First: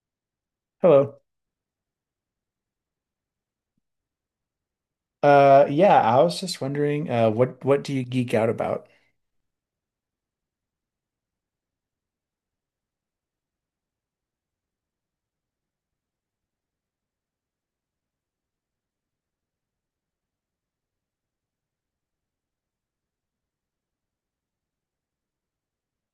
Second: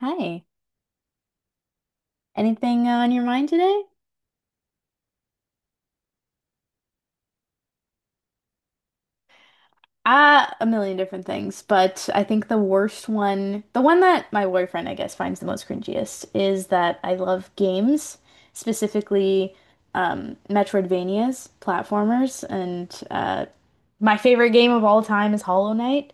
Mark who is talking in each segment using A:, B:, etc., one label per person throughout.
A: Hi.
B: Hello.
A: Anything on your mind today?
B: Yeah, I was just wondering, what do you geek out about?
A: Ah, a million different things, but I think the worst one, the one that my boyfriend, I guess, finds the most cringiest is that I love games, specifically Metroidvanias, platformers, and my favorite game of all time is Hollow Knight.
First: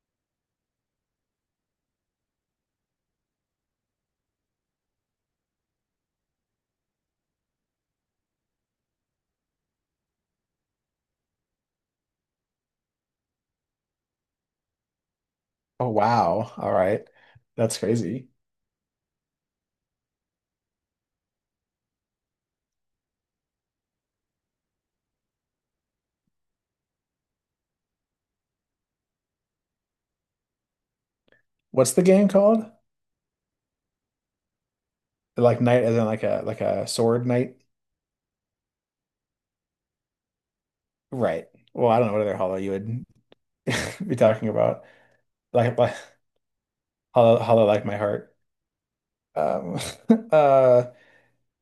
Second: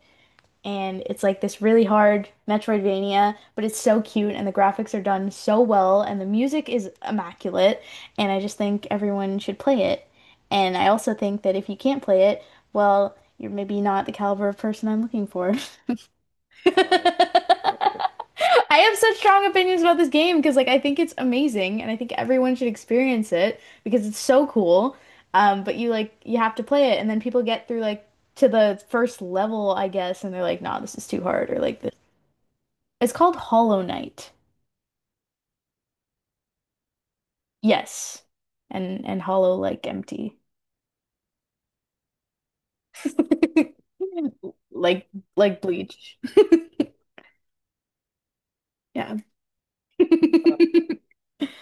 A: And it's like this really hard Metroidvania, but it's so cute and the graphics are done so well and the music is immaculate and I just think everyone should play it. And I also think that if you can't play it, well, you're maybe not the caliber of person I'm looking for.
B: Oh wow, all right, that's
A: I
B: crazy.
A: have such strong opinions about this game because like I think it's amazing and I think everyone should experience it because it's so cool. But you like you have to play it and then people get through like to the first level, I guess, and they're like, nah, this is too hard or like
B: What's
A: this.
B: the game called?
A: It's called Hollow Knight.
B: Like knight, as in like a sword knight,
A: Yes. And hollow like empty.
B: right? Well, I don't know what other hollow you would be talking about.
A: Like like
B: Like
A: bleach.
B: hollow like my heart.
A: Yeah.
B: Um, uh,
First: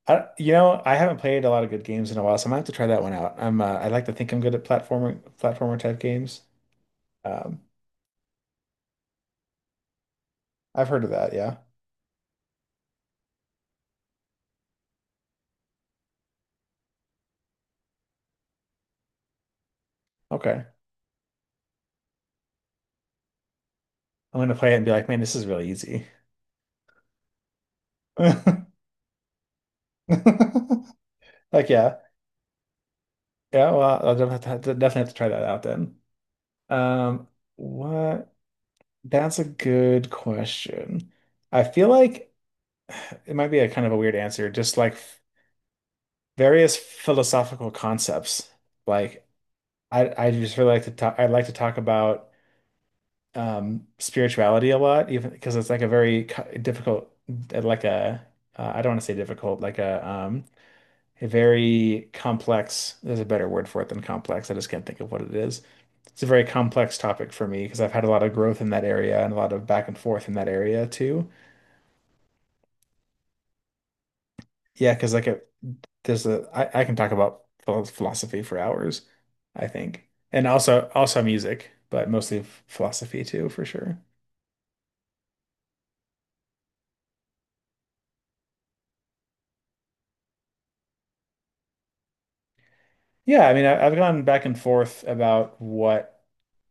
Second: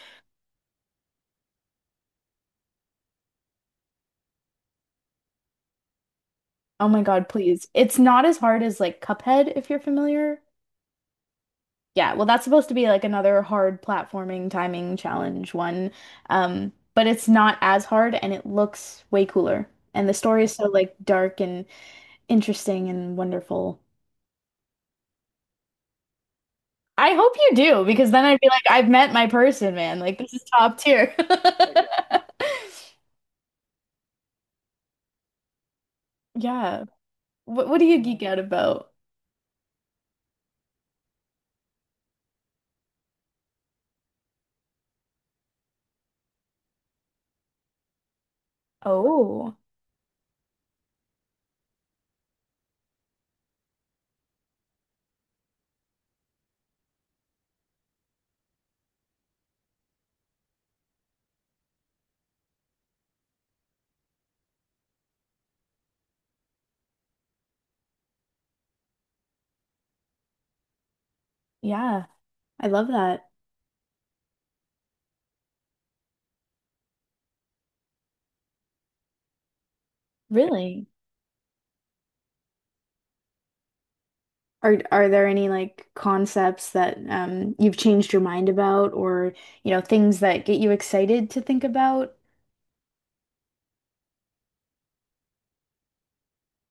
B: I haven't played a lot of good games in a while, so I might have to try that one out. I'm, I like to think I'm good at platformer type games.
A: Oh my God,
B: Um,
A: please. It's not as hard as like Cuphead if you're familiar.
B: I've heard of that. Yeah.
A: Yeah, well, that's supposed to be like another hard platforming timing challenge one. But it's not as hard and it looks way cooler. And the story is so
B: Okay.
A: like dark and interesting and wonderful.
B: I'm gonna play it and be like, man, this is really easy.
A: I hope you do, because then I'd be like, I've met my person, man. Like this is top tier.
B: Like yeah, yeah. Well, have to, definitely have to try that out then.
A: Yeah.
B: Um,
A: What do you geek
B: what?
A: out about?
B: That's a good question. I feel like it might be a kind of a weird answer. Various philosophical concepts. Like
A: Oh,
B: I just really like to talk. I like to talk about spirituality a lot, even because it's like a like a I don't want to say difficult, like a very complex, there's a better word for it than complex. I just can't think of what it is. It's a very complex topic for me because I've had a lot of growth in that area and a lot of back and forth in that area too.
A: yeah. I love that.
B: Yeah, because like a, there's a I can talk about philosophy for hours, I think. And
A: Really?
B: also music, but mostly philosophy too, for sure.
A: Are there any like concepts that you've changed your mind about or you know things that get you excited to think about?
B: Yeah, I mean I've gone back and forth about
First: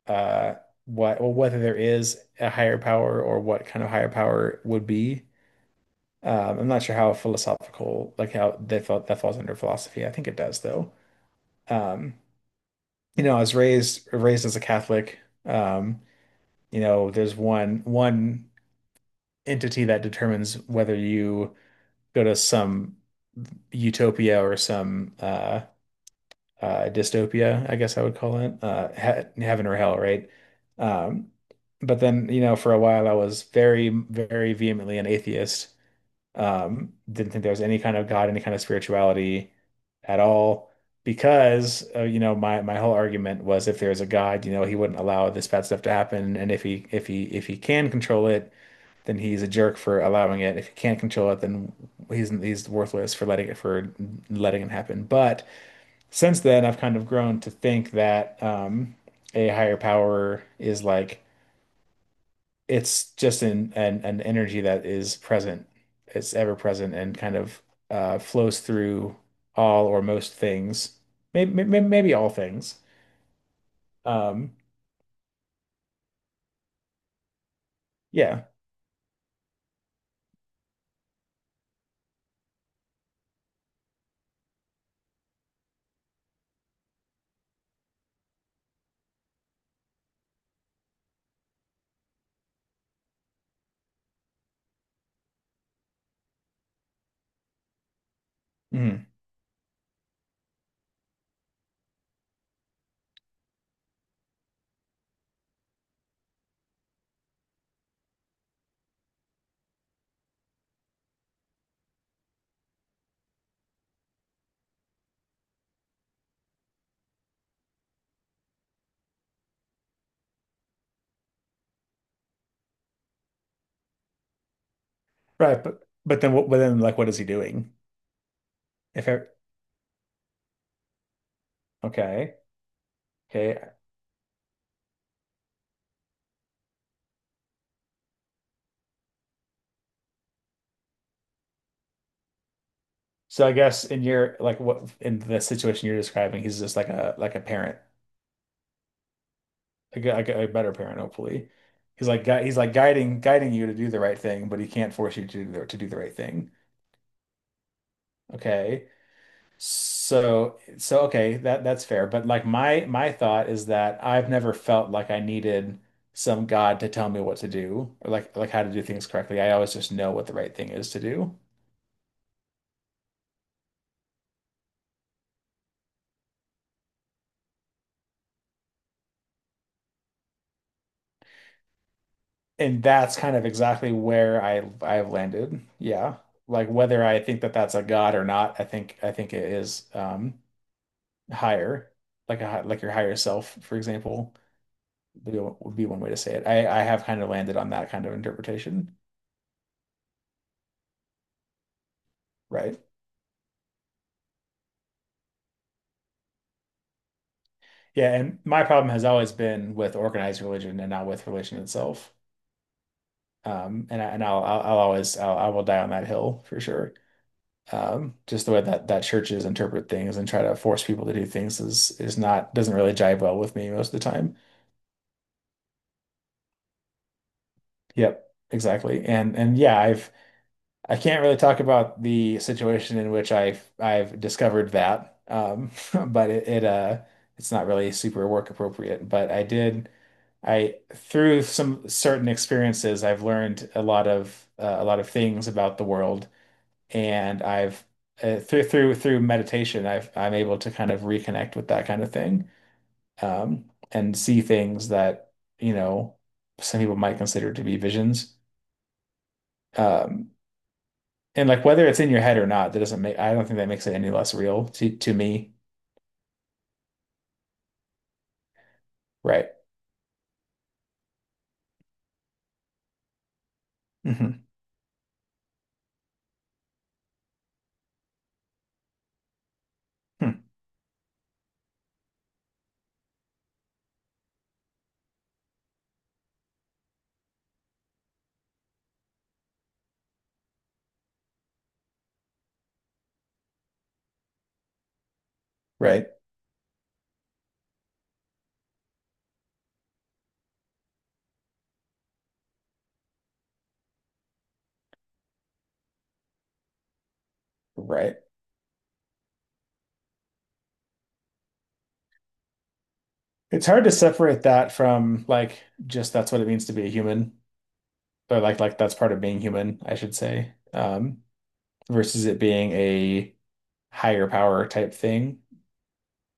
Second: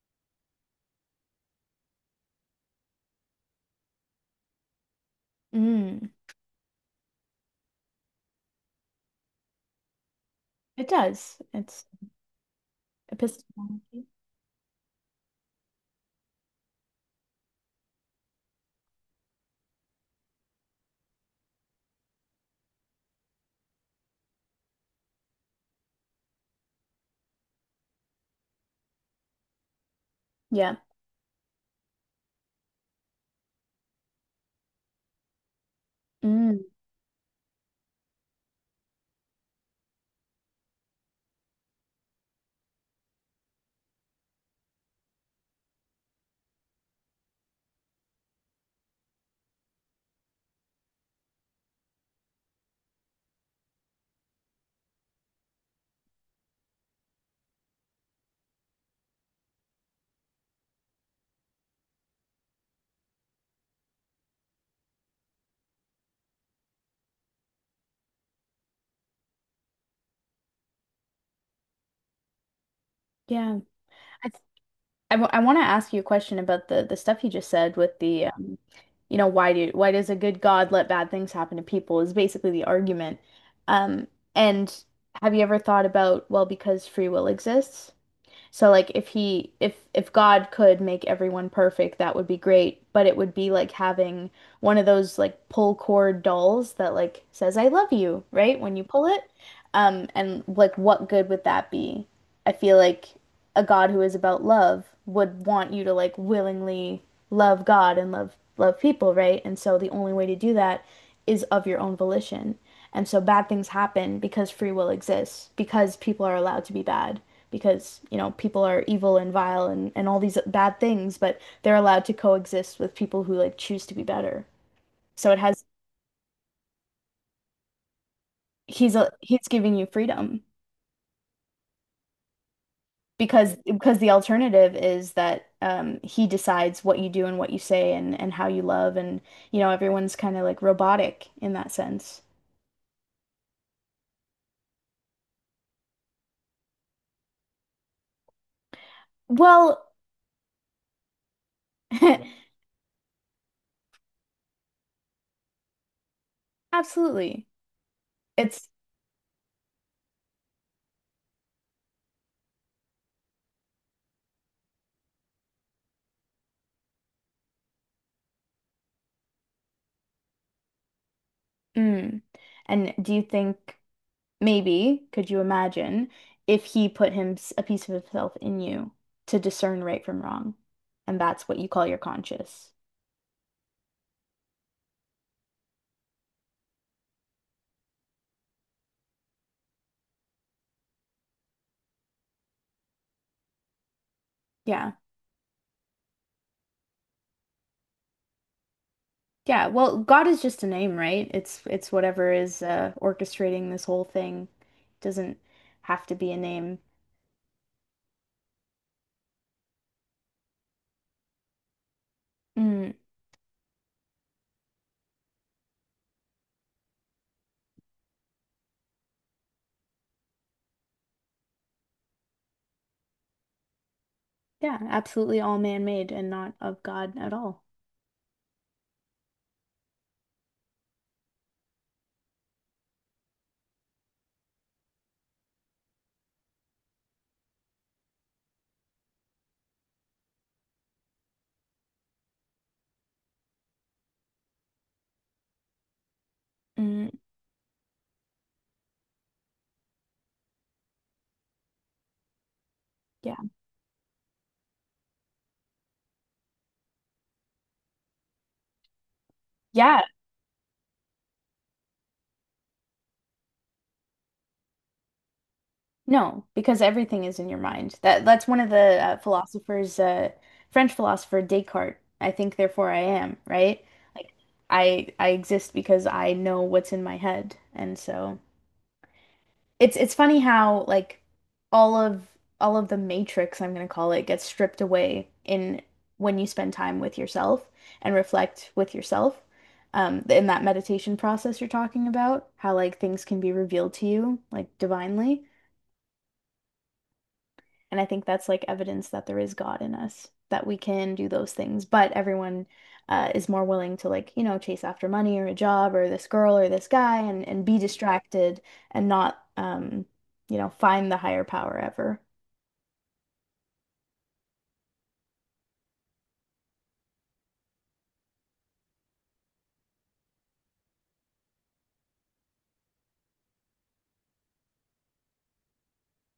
B: uh what well whether there is a higher power or what kind of higher power would be.
A: Mm,
B: I'm not sure how philosophical, like how they felt that falls under philosophy. I think it does
A: it
B: though.
A: does. It's
B: Um, you know, I was
A: epistemology.
B: raised as a Catholic. Um, you know, there's one entity that determines whether you go to some utopia or some dystopia, I guess I would call it, he heaven or hell, right?
A: Yeah.
B: Um, but then, you know, for a while I was very, very vehemently an atheist.
A: Mm,
B: Didn't think there was any kind of God, any kind of spirituality at all, because you know, my whole argument was if there's a God, you know, he wouldn't allow this bad stuff to happen, and if he can control it, then he's a jerk for allowing it. If he can't control it, then he's worthless for letting it happen. But since then, I've kind of grown to think that a higher power is like it's just an energy that is present. It's ever present and kind of flows through all or most things, maybe all things.
A: yeah. I th
B: Um,
A: I, w I want to ask you a question about the stuff you just said with the
B: yeah.
A: you know why do why does a good God let bad things happen to people is basically the argument. Um and have you ever thought about well because free will exists? So like if he if God could make everyone perfect, that would be great, but it would be like having one of those like pull cord dolls that like says I love you, right? When you pull
B: Mhm.
A: it. And like what good would that be? I feel like a God who is about love would want you to like willingly love God and love people, right? And so the only way to do that is of your own volition. And so bad things happen because free will exists, because people are allowed to be bad because, you know, people are evil and vile and all these bad things, but they're allowed to coexist with people who like choose to be better. So it
B: Right.
A: has
B: But then what? But then like, what is he doing? If I,
A: he's giving you freedom
B: okay, okay.
A: because the alternative is that he decides what you do and what you say and how you love and you know everyone's kind of like robotic in that sense.
B: So I guess in your like what in the situation you're describing, he's just like a parent,
A: Well,
B: like like a better parent, hopefully. He's like he's like guiding you to do the right thing, but he can't force you to do the right thing.
A: absolutely. It's
B: Okay. So okay, that that's fair. But like my thought is that I've never felt like I needed some God to tell me what to do or like how to do things correctly. I always just know what the right thing is to do.
A: mm. And do you think Maybe, could you imagine, if he put him a piece of himself in you to discern right from wrong? And that's what you call your conscious.
B: And that's kind of exactly where I've landed. Yeah. Like whether I think that that's a God or not, I think it is higher, like like your higher self, for example.
A: Yeah.
B: Would be one way to say it. I have kind of landed on that kind of interpretation,
A: Yeah. Well, God is just a name, right? It's whatever is
B: right?
A: orchestrating this whole thing. Doesn't have to be a name.
B: Yeah, and my problem has always been with organized religion and not with religion itself.
A: Mm,
B: And I, and I'll always I'll, I will die on that hill for sure. Just the way that that churches interpret things and try to force people to do things is not doesn't really jive well with me most of the time.
A: yeah, absolutely all man-made and not of God at all.
B: Yep, exactly. And yeah, I can't really talk about the situation in which I've discovered that, but it's not really super work appropriate. But I through some certain experiences I've learned a lot of things about the world,
A: Mm,
B: and I've through meditation I'm able to kind of reconnect with that kind of thing,
A: yeah.
B: um, and see things that you know some people might consider to be visions.
A: Yeah.
B: Um, And like whether it's in your head or not, that doesn't make, I don't think that makes it any less real to me.
A: No, because everything is in your mind. That's one of the
B: Right.
A: philosophers, French philosopher Descartes. I think, therefore, I am, right? Like
B: Hmm.
A: I exist because I know what's in my head, and so it's
B: Hmm.
A: funny how like all of all of the matrix, I'm gonna call it, gets stripped away in when you spend time with yourself and reflect with yourself. In that meditation process you're talking about, how like things can be revealed to you like divinely.
B: Right.
A: And I think that's like evidence that there is God in us, that we can do those things. But everyone is more willing to like, you know, chase after money or a job or this girl or this guy and be
B: Right.
A: distracted and not, you know, find the higher power ever.
B: It's hard to separate that from like just that's what it means to be a human or like that's part of being human, I should say, versus it being a higher power type thing.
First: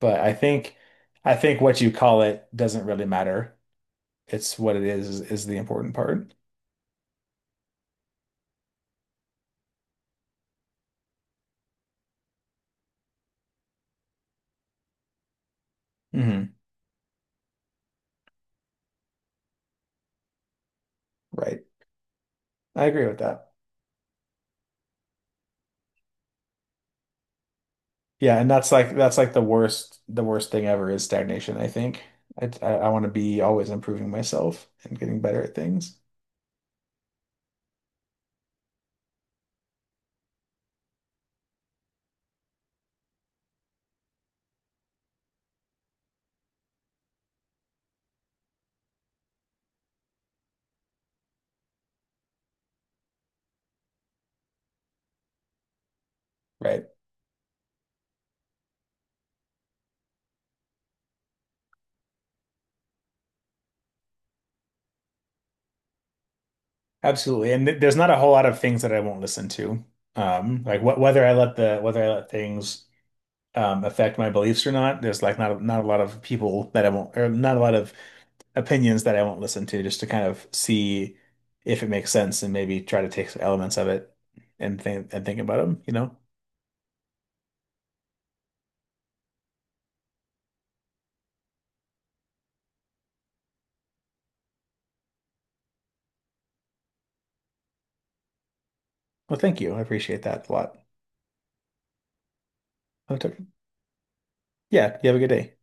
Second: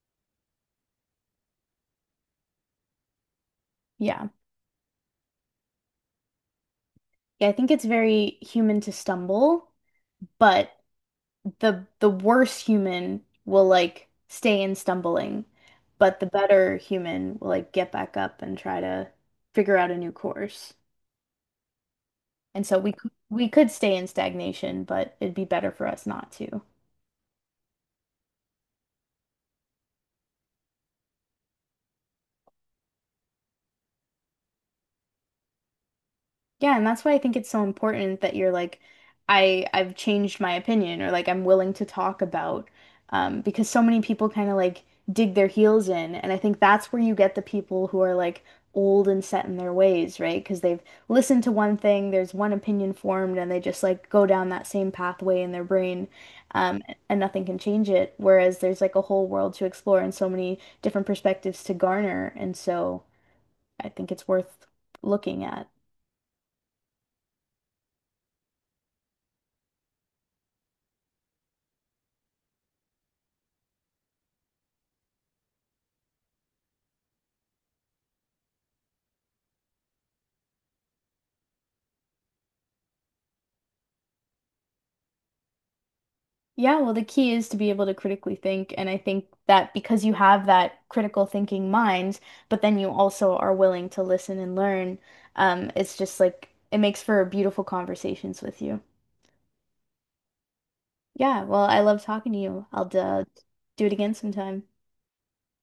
B: But I think what you call it doesn't really matter.
A: Yeah.
B: It's what it is is the important part.
A: Yeah, I think it's very human to stumble, but the worse human will like stay in stumbling, but the
B: Hmm.
A: better human will like get back up and try to figure out a new course.
B: Right.
A: And so
B: I agree with
A: we
B: that.
A: could stay in stagnation, but it'd be better for us not to.
B: Yeah, and that's like the worst thing ever is stagnation, I think. Want to be always improving myself and getting better at things.
A: Yeah, and that's why I think it's so important that you're like, I've changed my opinion or like I'm willing to talk about because so many people kind of like dig their heels in and I think that's where you get the people who are like old and set in their ways, right? Because they've listened to one thing, there's one opinion formed and they just like go down that same pathway in their brain um
B: Right.
A: and nothing can change it. Whereas there's like a whole world to explore and so many different perspectives to garner and so I think it's worth looking at.
B: Absolutely. And th there's not a whole lot of things that I won't listen to. Like wh whether I let the whether I let things affect my beliefs or not, there's like not a lot of people that I won't or not a lot of opinions that I won't listen to just to kind of see if it makes sense and maybe try to take some elements of it and think about them, you know?
A: Yeah, well, the key is to be able to critically think. And I think that because you have that critical thinking mind, but then you also are willing to listen and learn, it's just like it makes for beautiful conversations with you.
B: Well, thank you. I appreciate that a lot.
A: Yeah, well, I love talking to you. I'll do it again sometime.
B: Yeah, you have a good day.